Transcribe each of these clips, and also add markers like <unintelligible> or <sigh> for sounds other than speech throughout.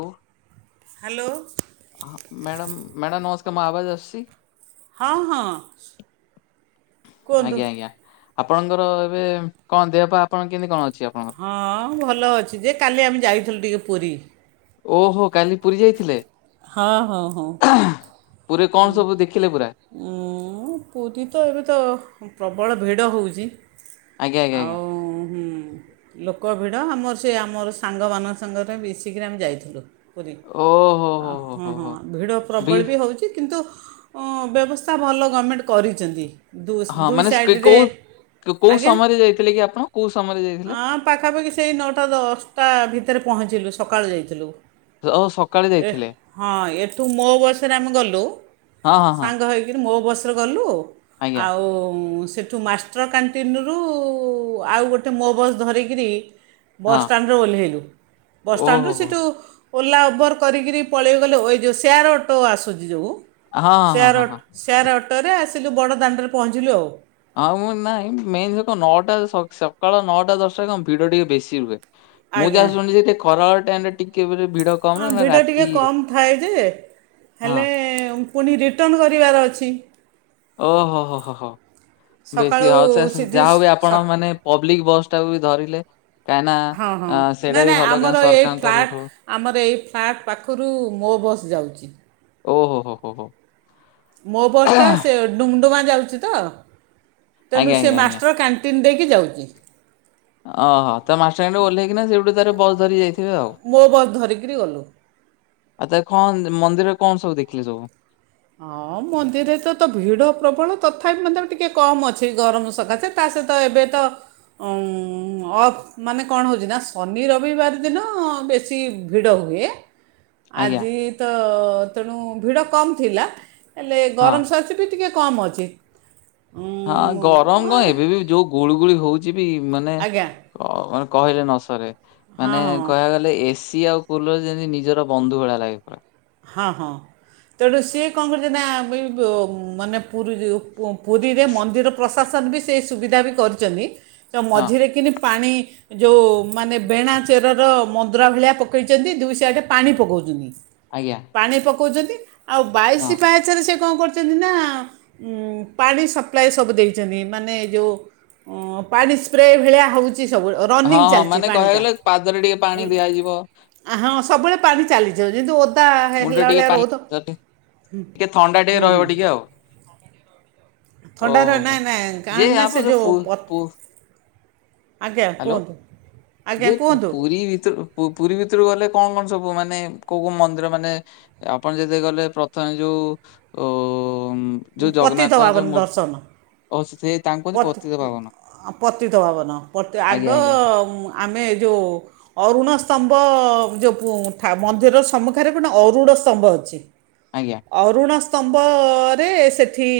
ଆଉ ହାଲୋ। ହଁ madam madam ନମସ୍କାର ମୋ ଆବାଜ ଅସୁଛି? ହଁ ହଁ। କୁହନ୍ତୁ। ଆଜ୍ଞା ଆଜ୍ଞା ଆପଣଙ୍କର ଏବେ କଣ ଦେହ ପା ଆପଣଙ୍କ କେମିତି କଣ ଅଛି ଆପଣଙ୍କର? ହଁ ଭଲ ଅଛି ଯେ କାଲି ଆମେ ଯାଇଥିଲୁ ଟିକେ ପୁରୀ। ଓହୋ କାଲି ପୁରୀ ଯାଇଥିଲେ,? ହଁ ହଁ ହଁ। <inaudible> ପୁରୀ କଣ ସବୁ ଦେଖିଲେ ପୁରା? ଉଁ ପୁରୀ ତ ଏବେ ତ ପ୍ରବଳ ଭିଡ଼ ହୋଉଛି। ଆଜ୍ଞା ଆଜ୍ଞା ଆଜ୍ଞା ଆଉ ହୁଁ। ଲୋକ ଭିଡ଼ ଆମର ସେ ଆମର ସାଙ୍ଗମାନଙ୍କ ସାଙ୍ଗରେ ମିଶିକିରି ଆମେ ଯାଇଥିଲୁ ପୁରୀ। ଓ। ଆ ହୁଁ ହୁଁ ଭିଡ଼ ପ୍ରବଳ ବି ହେଉଛି କିନ୍ତୁ- ଉଁ ବ୍ୟବସ୍ଥା ଭଲ ଗର୍ମେଣ୍ଟ କରିଚନ୍ତି। ଦୁଷ ହଁ ଦୁଇ ମାନେ ସ୍କେ- ସାଇଡ଼ରେ କୋଉ କୋଉ ଆଜ୍ଞା ସମୟରେ ଯାଇଥିଲେ କି ଆପଣ କୋଉ ସମୟରେ ଯାଇଥିଲେ? ଆ- ପାଖାପାଖି ସେଇ ନଅଟା ଦଶଟା ଭିତରେ ପହଞ୍ଚିଲୁ ସକାଳୁ ଯାଇଥିଲୁ। ଯୋଗ ସକାଳୁ ଯା ଏ ହଁ ଏଠୁ ମୋ ବସରେ ଆମେ ଗଲୁ ହଁ ହଁ ହଁ ସାଙ୍ଗ ହେଇକରି ମୋ ବସ୍‌ ଏଠୁ ଗଲୁ ଆଜ୍ଞା ଆଉ ସେଠୁ ମାସ- ମାଷ୍ଟର କ୍ୟାଣ୍ଟିନରୁ ଆଉ ଗୋଟେ ମୋ ବସ୍ ଧରିକିରି ହଁ ବସଷ୍ଟାଣ୍ଡରେ ଓଲେଇଲୁ ବସାଣ୍ଡରୁ ଓହୋ ହୋ। ସେଠୁ ଓଲା ଓବର- କରିକିରି ପଳେଇ ଗଲୁ ହୋଇ ଯେଉଁ ସେୟାର ଅଟୋ ଆସୁଚି ଯୋଉ ହଁ ହଁ ସେୟାର ହଁ ହଁ ହଁ ଅଟ- ସେଆର ଅଟୋରେ ଆସିଲୁ ବଡ଼ ଦାଣ୍ଡରେ ପହଞ୍ଚିଲୁ ଆଉ। ଆଉ ମୁଁ ନାଇଁ ମେନ୍ କ ନଅଟା ସ ସଖାଳ ନଅଟା ଦଶଟା କଣ ଭିଡ ଟିକେ ବେଶି ରୁହେ। ମୁଁ ଆଜ୍ଞା ଯାହା ଶୁଣିିଚି ସେ ଖରା ବେଳ ଟାଇମ୍ ରେ ଟିକେ ବୋଧେ ଭିଡ କମ ହଁ ନା ଭିଡ଼ ରାତି ଟିକେ କମ୍ ଥାଏ ଯେ ହଁ ହେଲେ ପୁଣି ରିଟର୍ଣ୍ଣ କରିବାର ଅଛି। ଓହୋ ହୋ ହୋ ହୋ ହ ବେଶୀ ସକାଳୁ ଆଉ ସେ ସିଧି ଯାହା ହଉ ଏ ସ- ଆପଣ ମାନେ ପବ୍ଲିକ ବସ୍ ଟାକୁ ବି ଧରିଲେ ହଁ ହଁ କାହିଁକିନା ନାଇଁ ସେଇଟା ବି ନାଇଁ ଭଲ ଆମର କାହିଁ ଏଇ ସରକାରଙ୍କ ଫ୍ଲାଟ୍ ତରଫ ରୁ ଆମର ଏଇ ଫ୍ଲାଟ୍ ପାଖରୁ ମୋ ବସ୍ ଯାଉଛି। ଓ ହୋ ହୋ ହୋ ହୋ। ମୋ ବସ୍‌ ଟା ସେ ଡୁଙ୍ଗଡୁମା ଯାଉଛି ତ। ତେଣୁ ଆଜ୍ଞା ସେ ଆଜ୍ଞା ଆଜ୍ଞା ମାଷ୍ଟର କ୍ୟାଣ୍ଟିନ୍ ଦେଇକି ଯାଉଛି। ଓହୋ ତ ମ ମାଷ୍ଟର କ୍ୟାଣ୍ଟିନ୍‌ ଓହ୍ଲେଇକିନା ସେଠୁ ତାର ବସ ଧରି ଯାଇ ଥିବେ ଆଉ। ମୋ ବସ୍‌ ଧରିକିରି ଗଲୁ। ଆଉ ତା କଣ ମନ୍ଦିର କଣ ସବୁ ଦେଖିଲେ ସବୁ। ହଁ ମନ୍ଦିରରେ ତ ତ ଭିଡ ପ୍ରବଳ ତଥାପି ମଧ୍ୟ ଟିକେ କମ ଅଛି ଗରମ ସକାଶେ। ତା ସହିତ ଏବେ ତ ଅଂ ଅ ମାନେ କଣ ହଉଛି ନା ଶନି ରବିବାର ଦିନ ବେଶୀ ଭିଡ଼ ହୁଏ। ଆଜ୍ଞା ଆଜି ତ ତେଣୁ ଭିଡ କମ୍ ଥିଲା ହେଲେ ହଁ। ଗରମ ସବ ସିଟି ଟିକେ କମ୍ ଅଛି ଉଁ ହଁ ଗରମ କଣ ଏବେ ବି ଯୋଉ ଗୁଳିୁ ଗୁଳି ହଉଛି ବି ମାନେ ଆଜ୍ଞା ମାନେ କହିଲେ ନ ସରେ ହଁ ମାନେ ହଁ କହିବା ଗଲେ ଏସି ଆଉ କୁଲର ଯେମିତି ନିଜର ବନ୍ଧୁ ଭଳିଆ ଲାଗି ପରା। ହଁ ହଁ। ତେଣୁ ସିଏ କଣ କରୁଛି ନା ବ ମାନେ ପୁରି ରୁ ପୁରୀରେ ମନ୍ଦିର ପ୍ରଶାସନ ବି ସେଇ ସୁବିଧା ବି କରିଚନ୍ତି ତ ହଁ ମଝିରେ କିି ପାଣି ଯୋଉ ମାନେ ବେଣା ଚେରର ମନ୍ଦ୍ରା ଭଳିଆ ପକାଇଚନ୍ତି ଦୁଇ ସିଆଡ଼େ ପାଣି ପକାଉଚନ୍ତି। ଆଜ୍ଞା। ପାଣି ପକଉଚନ୍ତି ଆଉ ହଁ ବାଇଶି ପାହାଚ ପଛରେ ସେ କଣ କରୁଚନ୍ତି ନା ପାଣି ସପ୍ଲାଏ ସବୁ ଦେଇଛନ୍ତି ମାନେ ଯଉ ଅଂ ପାଣି ସ୍ପ୍ରେ ଭଳିଆ ହଉ ଚି ସବୁବେଳ ହଁ ରନିଙ୍ଗ୍ ହଁ ଚାଲିଛି ମାନେ ପାଣି କହିବାକୁ ଟା। ଗଲେ ପାଦରେ ଟିକେ ପାଣି ଦିଆଯିବ ଆ ହଁ ସବୁବେଳେ ପାଣି ଚାଲିଛି ଯେହେନ୍ତୁ ଓଦା ମୁଣ୍ଡ ହେଲା ଟିକେ ଭଳିଆ ପାଣି ରହୁତ ଟିକେ ଥଣ୍ଡା ଟିକେ ହୁଁ-ହୁଁ। ରହିବ ଟିକେ ଆଉ ଥଣ୍ଡାର ଓହୋ ହୋ ନା-ନା କା ଯେ ନା ଆପଣ ସେ ଯୋଉ ଯେଉଁ ପୁ ପ ପୁ ଆଜ୍ଞା ହ୍ୟାଲୋ କୁହନ୍ତୁ ଆଜ୍ଞା ଯେ କୁହନ୍ତୁ ପୁରୀ ଭିତରୁ ପୁରୀ ଭିତରୁ ଗଲେ କଣ-କଣ ସବୁ ମାନେ କୋଉ-କୋଉ ମନ୍ଦିର ମାନେ ଆପଣ ଯଦି ଗଲେ ପ୍ରଥମେ ଯୋଉ ଉ ପତିତପାବନ ଦର୍ଶନ। ଓ ସେ ତାଙ୍କୁ କୁହନ୍ତି ପତିତ ପତ୍ ପାବନ ପତିତପାବନ ଆଜ୍ଞା ଆଗ ଆଜ୍ଞା ଆମେ ଏ ଯୋଉ ଅରୁଣ ସ୍ତମ୍ଭ ଯୋଉ <unintelligible> ମନ୍ଦିରର ସମ୍ମୁଖରେ ପେ ଅରୁଣ ସ୍ତମ୍ଭ ଅଛି। <unintelligible> ଆଜ୍ଞା। ଅରୁଣ ସ୍ତମ୍ଭ ରେ ସେଠି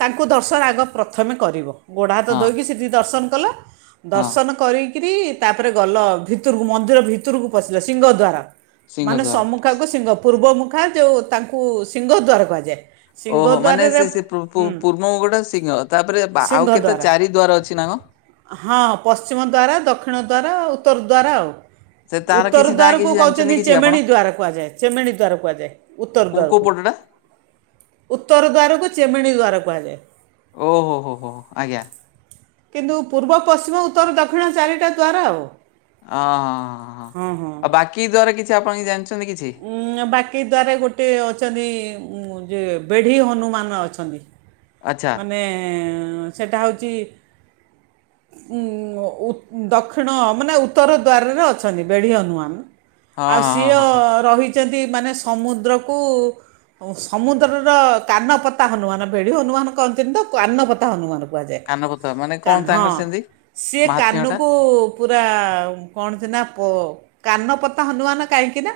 ତାଙ୍କୁ ଦର୍ଶନ ଆଗ ପ୍ରଥମେ କରିବ। ଗୋଡ଼ ହାତ ହଁ ଧୋଇକି ସେଠି ଦର୍ଶନ କଲା ହଁ। ଦର୍ଶନ କରିକି <inaudible> ତାପରେ ଗଲ ଭିତରକୁ ମନ୍ଦିର ଭିତରକୁ ପଶିଲ ସିଂହ ଦ୍ୱାରା ସିଂହ ମାନେ ଦ୍ୱାର ମୁଖାକୁ ସିଂହ ପୂର୍ବ ମୁଖା ଯୋଉଁ ତାଙ୍କୁ ସିଂହ ଦୂର କୁହାଯାଏ। ଓହୋ ମାନେ ସିଂହଦ୍ୱାରରେ ସେ-ସେ ହୁଁ ପୂର୍ବ ଗୋଟେ ସିଂହ ତାପରେ ଆଉ କେତେ ସିଂହଦ୍ୱାର ଚାରି ଦ୍ୱାର ଅଛି ନା କଣ? ହଁ ପଶ୍ଚିମଦ୍ୱାରା, ଦକ୍ଷିଣଦ୍ୱାରା ଆଉ ଉତ୍ତରଦ୍ୱାରା ଆଉ। ସେ ତାର ଉତ୍ତର କିଛି ନା ଦ୍ୱାରକୁ କିଛି ଜାଣିଛନ୍ତି କହୁଛନ୍ତି କିଛି ଆପଣ ଚେମେଣି ଦ୍ୱାର କୁହାଯାଏ ଚେମେଣି ଦ୍ୱାର କୁହାଯାଏ ଉତ୍ତର କୋଉ କୋଉ ଦ୍ୱାରକୁ। ପଟଟା ଉତ୍ତର ଦ୍ୱାରକୁ ଚେମେଣି ଦ୍ୱାର କୁହାଯାଏ। ଓ ହୋ-ହୋ-ହୋ, ଆଜ୍ଞା। କିନ୍ତୁ ପୂର୍ବ, ପଶ୍ଚିମ, ଉତ୍ତର, ଦକ୍ଷିଣ, ଚାରିଟା ଦ୍ୱାର ଆଉ। ଅ ହଁଁ-ହଁ-ହଁ ହଁ ହଁ ଆଉ ବାକି ଦ୍ୱାର କିଛି ଆପଣ କିଛି ଜାଣିଚନ୍ତି କିଛି? ଉଁ ବାକି ଦ୍ୱାରେ ଗୋଟେ ଅଛନ୍ତି ଯେ ବେଢ଼ି ହନୁମାନ ଅଛନ୍ତି। ଆଚ୍ଛା ମାନେ ସେଟା ହଉଚି <unintelligible> ଉଁ ଉ ଦକ୍ଷିଣ ମାନେ ଉତ୍ତର ଦ୍ୱାରରେ ଅଛନ୍ତି ବେଢ଼ିହନୁମାନ। ହଁ ଆଉ ହଁ ସିଏ ଅ ହଁ ହଁ। ରହିଛନ୍ତି ମାନେ ସମୁଦ୍ରକୁ ହୁଁ ସମୁଦ୍ରର କାନପତା ହନୁମାନ ବେଢ଼ି ହନୁମାନ କହନ୍ତିନ ତ କାନପତା ହନୁମାନ। କୁହାଯାଏ କାନପତା ମାନେ କଣ କାନ ହଁ ତାଙ୍କର ସେମିତି ସିଏ ମହାତ୍ମ୍ୟ ଟା କାନକୁ ପୁରା କଣ ଯେ ନା ପ କାନପତା ହନୁମାନ କାହିଁକି ନା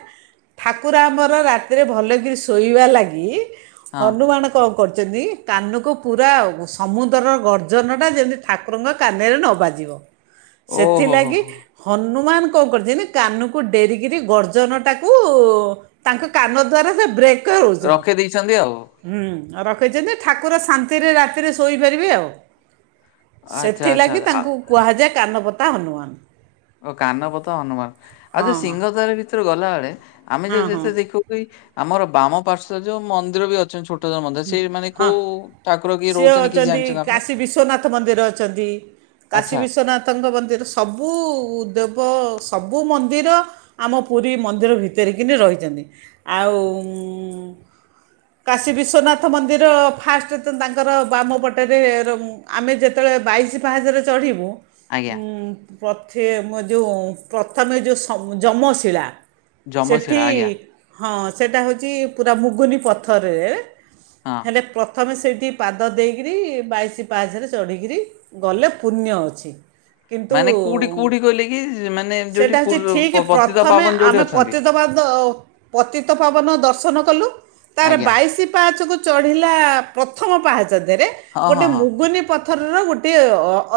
ଠାକୁର ଆମର ରାତିରେ ଭଲକରି ଶୋଇବା ଲାଗି ହଁ ହନୁମାନ କଣ କରୁଚନ୍ତି କାନକୁ ପୁରା ଆଉ ସମୁଦ୍ରର ଗର୍ଜନ ଟା ଯେମିତି ଠାକୁରଙ୍କ କାନରେ ନ ବାଜିବ। ଓହୋ ହୋ। ସେଥିଲାଗି ହୋ। ହନୁମାନ କଣ କରିଛନ୍ତି କାନକୁ ଡେରିକିରି ଗର୍ଜନଟାକୁ ଉ ତାଙ୍କ କାନ ଦ୍ଵାରା ସେ ବ୍ରେକ୍ କା ରହୁଛନ୍ତି, ରଖେଇ ଦେଇଛନ୍ତି ଆଉ ହୁଁ ରଖେଇଛନ୍ତି ଠାକୁର ଶା ନ୍ତିରେ ରାତିରେ ଶୋଇପାରିବେ ଆଉ, ଆଚ୍ଛା ଆଚ୍ଛା ସେଥିଲାଗି ଆ- ତାଙ୍କୁ କୁହାଯାଏ କାନପତା ହନୁମାନ। ଓ କାନପତ ହନୁମାନ, ଆଉ ଯୋଉ ହଁ ସିଂହଦ୍ୱାର ଭିତରେ ଗଲାବେଳେ ଆମେ ଯୋଉ ହଁ ହଁ ଯେତେ ଦେଖୁ ଆମର ବାମ ପାର୍ଶ୍ୱରେ ଯୋଉ ମନ୍ଦିର ବି ଅଛନ୍ତି ଛୋଟ ମନ୍ଦିର ହୁଁ, ସେଇ ମାନେ ହଁ କୋଉ ଠାକୁର କିଏ ସିଏ ରହୁଛନ୍ତି କିଛି ଅଛନ୍ତି ଜାଣିଛନ୍ତି ଆପଣ? କାଶୀ ବିଶ୍ୱନାଥ ମନ୍ଦିର ଅଛନ୍ତି। କାଶୀ ଆଚ୍ଛା ବିଶ୍ୱନାଥଙ୍କ ମନ୍ଦିର ସବୁ ଦେବ ସବୁ ମନ୍ଦିର ଆମ ପୁରୀ ମନ୍ଦିର ଭିତରିକିନି ରହିଛନ୍ତି, ଆଉ ଉଁ କାଶୀବିଶ୍ ଶ୍ୱନାଥ ମନ୍ଦିର ଫାଷ୍ଟ୍ ତ ତାଙ୍କର ବାମ ପଟେରେ ରହୁଁ ଆମେ ଯେ ଯେତଳେ ବାଇଶି ପାହାଚରେ ଚଢ଼ିବୁ। ଆଜ୍ଞା ଉଁ ପ୍ରଥେ ମ ଯୋଉ ପ୍ରଥମେ ଯୋଉ ଶମ୍ ଯମଶିଳା। ସେଠି ଯମଶିଳା ଆଜ୍ଞା ହଁ ସେଇଟା ହଉଛି ପୁରା ମୁଗୁନି ପଥରରେ। ହଁ ହେଲେ ପ୍ରଥମେ ସେଇଠି ପାଦ ଦେଇକିରି ବାଇଶି ପାହାଚରେ ଚଢିକିରି। ଗଲେ ପୁଣ୍ୟ ଅଛି। କିନ୍ତୁ ମାନେ କୋଉଠି କୋଉଠି କହିଲେ କି ମାନେ ଯୋଉଠି ସେଟା ହେଉଛି ପୂର୍ବ ଠିକ୍ ପ ପତିତ ପ୍ରଥମେ ପାବନ ଯୋଉଠି ଆମେ ଅଛନ୍ତି ପତିତପାଦ ପତିତପାବନ ଦର୍ଶନ କଲୁ, ତାରେ ଆଜ୍ଞା ବାଇଶି ପାହାଚକୁ ଚଢିଲା ପ୍ରଥମ ପାହାଚଦେରେ ହଁ ଗୋଟେ ହଁ ହଁ ମୁଗୁନି ପଥରର ଗୋଟିଏ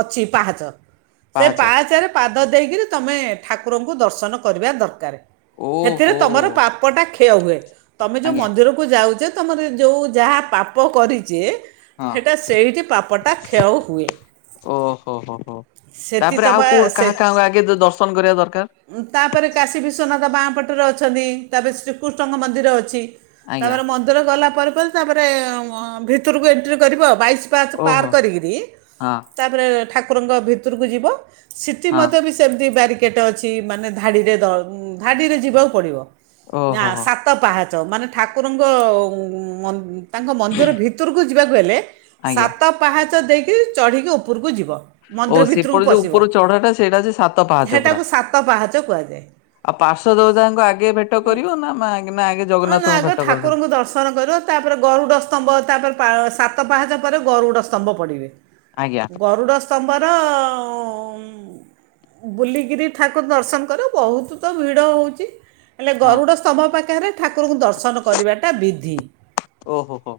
ଅଛି ପାହାଚ, ସେ ପାହାଚ ପାହାଚରେ ପାଦ ଦେଇକିରି ତମେ ଠାକୁରଙ୍କୁ ଦର୍ଶନ କରିବା ଦରକାର ହେଥିରେ ଓହୋ ତମର ପା ପଟା କ୍ଷୟ ହୁଏ, ତମେ ଯୋଉ ଆଜ୍ଞା ମନ୍ଦିରକୁ ଯାଉଚେ ତମରି ଯୋଉ ଯାହା ପାପ କରିଚେ ହଁ ହେଟା ସେଇଟି ପାପଟା କ୍ଷୟ ହୁଏ। ଓହୋ, ହୋ, ହୋ, ସେଥି ତାପରେ ଆଉ ତମେ କୋଉ କାହା କାହାକୁ ଆଗେ ଦର୍ଶନ କରିବା ଦରକାର? ଉଁ ତାପରେ କାଶୀ ବିଶ୍ୱନାଥ ବାଁ ପଟରେ ଅଛନ୍ତି ତାପରେ ଶ୍ରୀକୃଷ୍ଣଙ୍କ ମନ୍ଦିର ଅଛି। ଆଜ୍ଞା ତାପରେ ମନ୍ଦିର ଗଲା ପରେ ପରେ ତାପରେ ଭିତରକୁ ଏଣ୍ଟ୍ରି କରିବୁ ଆଉ, ବାଇଶ ପାହାଚ ପାହାର ଓହୋ କରିକିରି ହଁ ତାପରେ ଠାକୁରଙ୍କ ଭିତରକୁ ଯିବ, ସିଟି ହଁ ମଧ୍ୟ ବେ ସେମତି ବ୍ୟାରିକେଟ୍ ଅଛି ମାନେ ଧାଡିରେ ଦ ଧାଡିରେ ଯିବାକୁ ପଡିବ, ନା ଓହୋ ହୋ ସା ତ ପାହାଚ ମାନେ ଠାକୁରଙ୍କ ମ ତାଙ୍କ ମନ୍ଦିର ଭିତରକୁ ଯିବାକୁ ହେଲେ ଆଜ୍ଞା ସାତ ପାହାଚ ଦେଇକି ଚଢ଼ିକି ଉପରକୁ ଯିବ। ଓ ମନ୍ଦିର ଭିତରକୁ ସେପଟେ ଯୋଉ ପଶିବ ଉପର ଚଢାଟା ସେଇଟା ଅଛି ସାତ ପାହାଚ ପୁରା। ସେଟାକୁ ସାତ ପାହାଚ କୁହାଯାଏ ଆଉ ପାର୍ଶ୍ୱ ଦେବତାଙ୍କୁ ଆଗେ ଭେଟ କରିବ ନା ମାଆଁ ଙ୍କି ନା ଆଗେ ଜଗନ୍ନାଥଙ୍କୁ ଭେଟ କରିଦେଲେ। ଆପଣଙ୍କର ଗରୁଡ ସ୍ତମ୍ଭ ତାପରେ ସାତ ପାହାଜ ପରେ ଗରୁଡ ସ୍ତମ୍ଭ ପଡିବେ। ଆଜ୍ଞା ଗରୁଡ଼ ସ୍ତମ୍ଭର ବୁଲିକିରି ଠାକୁର ଦର୍ଶନ କରେ ବହୁତ ତ ଭିଡ଼ ହଉଛି। ହେଲେ ହଁ। ଗରୁଡ ସ୍ତମ୍ଭ ପାଖରେ ଠାକୁରଙ୍କୁ ଦର୍ଶନ କରିବାଟା ବି ଓହୋ ହୋ।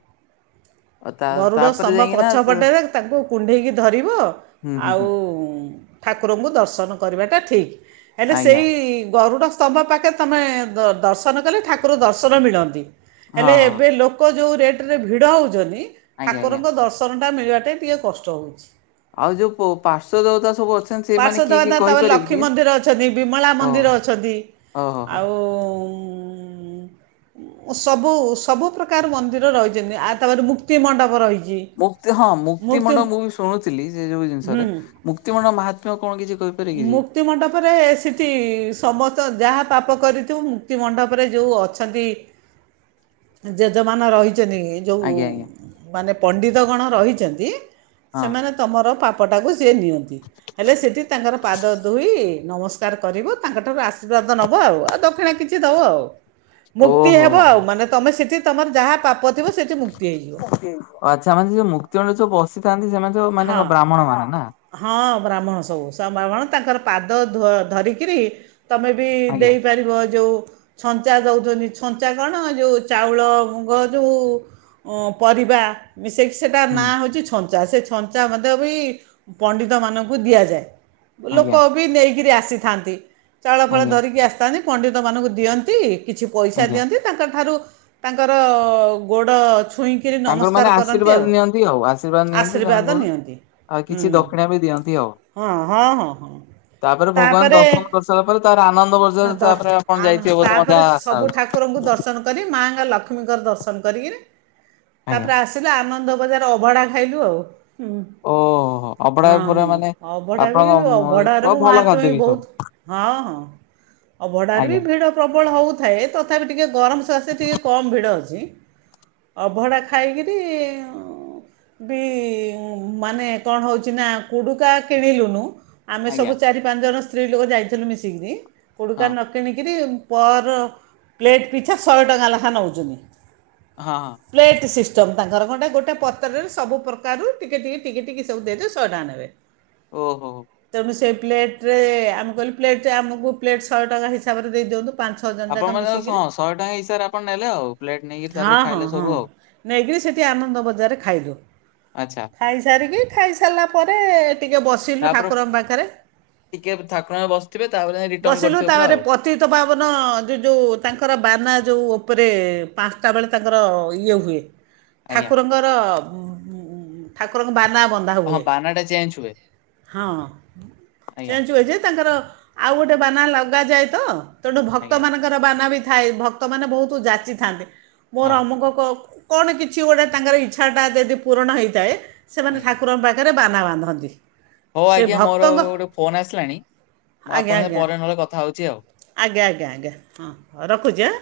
ଆଉ ତା ଗରୁଡ଼ ତାପରେ ସ୍ତମ୍ଭ ଯାଇକିନା ପଛ ତ- ପଟେରେ ତାଙ୍କୁ କୁଣ୍ଢେଇକି ଧରିବ ହୁଁ ହୁଁ ଆଉ ହୁଁ ଠାକୁରଙ୍କୁ ଦର୍ଶନ କରିବାଟା ଠିକ୍ ହେଲେ ଆଜ୍ଞା ସେଇ ଗରୁଡ଼ ଗରୁଡ ସ୍ତମ୍ଭ ପାଖେ ତମେ ଦର୍ଶନ କଲେ ଠାକୁର ଦର୍ଶନ ମିଳନ୍ତି। ହଁ ହେଲେ ହଁ। ଏବେ ଲୋକ ଯୋଉ ରେଟ ରେ ଭିଡ଼ ହଉଛନ୍ତି ଆଜ୍ଞା ଆଜ୍ଞା ଠାକୁରଙ୍କ ଦର୍ଶ ଶନ ଟା ମିଳିବାଟେ ଟିକେ କଷ୍ଟ ହଉଛି। ଆଉ ଯୋଉ ପ- ପାର୍ଶ୍ୱ ଦେବତା ସବୁ ଅଛନ୍ତି ସେମାନେ ପାର୍ଶ୍ୱ ବା କିଏ କିଏ ନା ତମରେ କହିପାରିବି ଲକ୍ଷ୍ମୀ ଟିକେ? ମନ୍ଦିର ଅଛନ୍ତି ବିମଳା ଓ ମନ୍ଦିର ଅଛ ଓହୋ ହୋ ଆଉ ସବ ସବୁ ସବୁ ପ୍ରକାର ମନ୍ଦିର ରହିଛନ୍ତି ଆ ତାପରେ ମୁକ୍ତି ମଣ୍ଡପ ରହିଛି। ମୁକ୍ତି ହଁ ମୁକ୍ତିମଣ୍ଡ ମୁକ୍ତି ମୁଁ ବି ଶୁଣୁଥିଲି ସେ ଯୋଉ ହୁଁ ଜିନିଷରେ ମୁକ୍ତିମଣ୍ଡ ମହାତ୍ମ୍ୟ କଣ କିଛି କ ମୁଁ ମୁକ୍ତିମଣ୍ଡପରେ ସେଠି ସମସ୍ତ ଯାହା ପାପ କରିଥୁ ମୁକ୍ତିମଣ୍ଡପରେ ଯେଉଁ ଅଛନ୍ତି। ଯଜମାନ ରହିଛନ୍ତି। ଯେଉଁ ଆଜ୍ଞା ଆଜ୍ଞା ମାନେ ପଣ୍ଡିତଗଣ ରହିଛନ୍ତି ହଁ ସେମାନେ ତମର ପାପଟାକୁ ସିଏ ନିଅନ୍ତି ହେଲେ ସେଠି ତାଙ୍କର ପାଦ ଧୋଇ ନମସ୍କାର ଚାର କରିବୁ ତାଙ୍କଠାରୁ ଆସ ନବ ଆଉ ଆଉ ଦକ୍ଷିଣା କିଛି ଦବ ଆଉ ମୁକ୍ତି ଓହୋ ହେବ ହୋ ଆଉ ହୋ। ମାନେ ତମେ ସେଠି ତମର ଯାହା ପାପ ଥିବ, ସେଠି ମୁକ୍ତି ହେଇଯିବ। <inaudible> ଆଚ୍ଛା ମାନେ ସେ ଯୋଉ ମୁକ୍ତିମଣ୍ଡପରେ ଯୋଉ ବସିଥାନ୍ତି, ସେମାନେ ସବୁ ମାନେ କଣ ହଁ ବ୍ରାହ୍ମଣ ମାନେ ନା? ହଁ ବ୍ରାହ୍ମଣ ସବୁ ସବ୍ ବ୍ରାହ୍ମଣ ତାଙ୍କର ପାଦ ଧ ଧରିକିରି ତମେ ବି ଆଜ୍ଞା। ଦେଇପାରିବ ଯେଉ ଛଞ୍ଚା ଦଉଛନ୍ତି, ଛଞ୍ଚା କଣ ଯେଉଁ ଚାଉଳ, ମୁଗ ଯଉ ଉଁ ପରିବା। ମିସେଇକି ସେଇଟା ହୁଁ ନା ହଉଛି ଛଞ୍ଚା ସେ ଛଞ୍ଚା ମଧ୍ୟ ବି ପଣ୍ଡିତମାନଙ୍କୁ ଦିଆଯାଏ। ଲୋକ ଆଜ୍ଞା ବି ନେଇକିରି ଆସିଥାନ୍ତି। ଚାଉଳ ଫାଉଳ ଆଜ୍ଞା ଧରିକି ଆସିଥାନ୍ତି, ପଣ୍ଡିତମାନଙ୍କୁ ଦିଅନ୍ତି କିଛି ପଇସା ଆଜ୍ଞା ଦିଅନ୍ତି। ତାଙ୍କଠାରୁ ତାଙ୍କର ଗୋଡ଼ ଛୁଇଁକିରି ନମସ୍କାର କରନ୍ତି ଆଉ। <unintelligible> ଆଶର୍ବାଦ ନିଅନ୍ତି। ଆଶୀର୍ବାଦ <unintelligible> ନିଅନ୍ତି ଆଉ କିଛି ହୁଁ ଦକ୍ଷିଣା ବି ଦିଅନ୍ତି ଆଉ। ହଁ ହଁ ହଁ ହଁ ତାପରେ ଭଗବାନ ଦର୍ଶନ କରିସାରିଲା ପରେ ତାପରେ ଆନନ୍ଦ ବଜାର, ଦ ତାପରେ ଆପଣ ଆ ଯାଇଥିବେ ବୋଧେ ମତେ ତାପରେ ଯାହା ଆଶା ସବୁ ହଉଛି। ଠାକୁରଙ୍କୁ ଦର୍ଶନ କରି। ମାଙ୍କ ଲକ୍ଷ୍ମୀଙ୍କର ଦର୍ଶନ କରିକିରି ଆଜ୍ଞା ତାପରେ ଆସ <unintelligible> ଆନନ୍ଦ ବଜାରରେ ଅଭଡ଼ା ଖାଇଲୁ ଆଉ। ହୁଁ। ଓହୋ ଅବଢା ହଁ ପୁରା ହଁ ମାନେ ଅଭଡ଼ା ବି ଅଭଡ଼ାର ଆପଣଙ୍କ ବି ଭଲ ମାହାତ୍ମ୍ୟ ଖାଦ୍ୟ ବି ବହୁତ। ସବୁ ହଁ ହଁ ଅଭଡ଼ାରେ ବି ଆଜ୍ଞା ଭିଡ଼ ପ୍ରବଳ ହଉଥାଏ, ତଥାପି ଟିକେ ଗରମ ସକାସେ ଟିକେ କମ୍ ଭିଡ଼ ଅଛି। ଅଭଡ଼ା ଖାଇକିରି ବି ମାନେ କଣ ହଉଛି ନା କୁଡୁକା କିଣିଲୁନୁ। ଆମେ ଆଜ୍ଞା ସବୁ ଚାରି ପାଞ୍ଚଜଣ ସ୍ତ୍ରୀ ଲୋକ ଯାଇଥିଲୁ ମିଶିକିରି କୋଡୁକା ହଁ ନ କିଣିକିରି। ପର ପ୍ଲେଟ୍ ପିଛା ଶହେ ଟଙ୍କା ଲେଖାଁ ନଉଛନ୍ତି। ହଁ ହଁ। ପ୍ଲେଟ୍ ସିଷ୍ଟମ୍ ତାଙ୍କର ଗଣ୍ଡେ ଗୋଟେ ପତ୍ରରେ ସବୁପ୍ରକାରୁ ଟିକେ ଟିକେ ଟିକି ଟିକି ସବୁ ଦେଇଦେବେ ଶହେ ଟଙ୍କା ନେବେ। ଓହୋ ହୋ। ତେଣୁ ସେ ପ୍ଲେଟ୍ରରେ ଆମେ କହିଲୁ ପ୍ଲେଟେ ଆମକୁ ପ୍ଲେଟ୍ ଶହେ ଟଙ୍କା ହିସାବରେ ଦେଇଦିଅନ୍ତୁ। ପାଞ୍ଚ ଛଅ ଜଣ ଯାକ ଆପଣ ମାନେ ମିଶିକିରି ହଁ ଶହେ ଟଙ୍କା ହିସାବରେ ଆପଣ ନେଲେ ଆଉ, ପ୍ଲେଟ୍ ନେଇକି ତାପରେ ହଁ ହଁ ଖାଇଲେ ହଁ ସବୁ ଆଉ। ନେଇକିରି ସେଇଠି ଆନନ୍ଦ ବଜାରରେ ଖାଇଲୁ। ଆଚ୍ଛା। ଖାଇସାରିକି ଖାଇସାରିଲା ପରେ ଟିକେ ବିସିଲୁ ତାପରେ ଠାକୁରଙ୍କ ପାଖରେ। ଟିକେ ଠାକୁରଙ୍କ ବସିଥିବେ ତାପରେ ରିଟର୍ଣ ବସିଲୁ କରିଥିବେ ପୁରା ତାପରେ ଆଉ ପ ପତୀତପାବନ ଯେ ଯୋଉ ତାଙ୍କର ବାନା ଯୋଉ ଓପରେ ପାଞ୍ଚଟା ବେଳେ ତାଙ୍କର ଇଏ ହୁଏ। ଆଜ୍ଞା ଠାକୁରଙ୍କର ଠାକୁରଙ୍କ ବାନା ବନ ବନ୍ଧା ହଁ ହୁଏ। ବାନା ଟା ଚେଞ୍ଜ ହୁଏ ହଁ, ଆଜ୍ଞା ଚେଞ୍ଜ ହୁଏ ଯେ ତାଙ୍କର ଆଉ ଗୋଟେ ବାନା ଲଗାଯାଏ ତ, ତେଣୁ ଆଜ୍ଞା ଭକ୍ତମାନଙ୍କ ବାନା ବି ଥାଏ, ଭକ୍ତମାନେ ବହୁତ ଯାଚିଥାନ୍ତି। ମୋର ହଁ ଅମକ କଣ କିଛି ଗୋଟେ ତାଙ୍କର ଇଚ୍ଛା ଟା ଯଦି ପୂରଣ ହେଇଥାଏ ସେମାନେ ଆଜ୍ଞା ଠାକୁରଙ୍କ ପାଖରେ ଖରେ ବାନା ବାନ୍ଧନ୍ତି। ହଉ ସେ ଆଜ୍ଞା ମୋର ଭକ୍ତଙ୍କ ଗୋଟେ ଫୋନ୍ ଆସିଲାଣି। ମୁଁ ଆପଣଙ୍କ ସେ ପରେ ନହେଲେ କଥା ହେଉଛି ଆଉ। ଆଜ୍ଞା-ଆଜ୍ଞା-ଆଜ୍ଞା ହଁ ରଖୁଛି ଆଁ।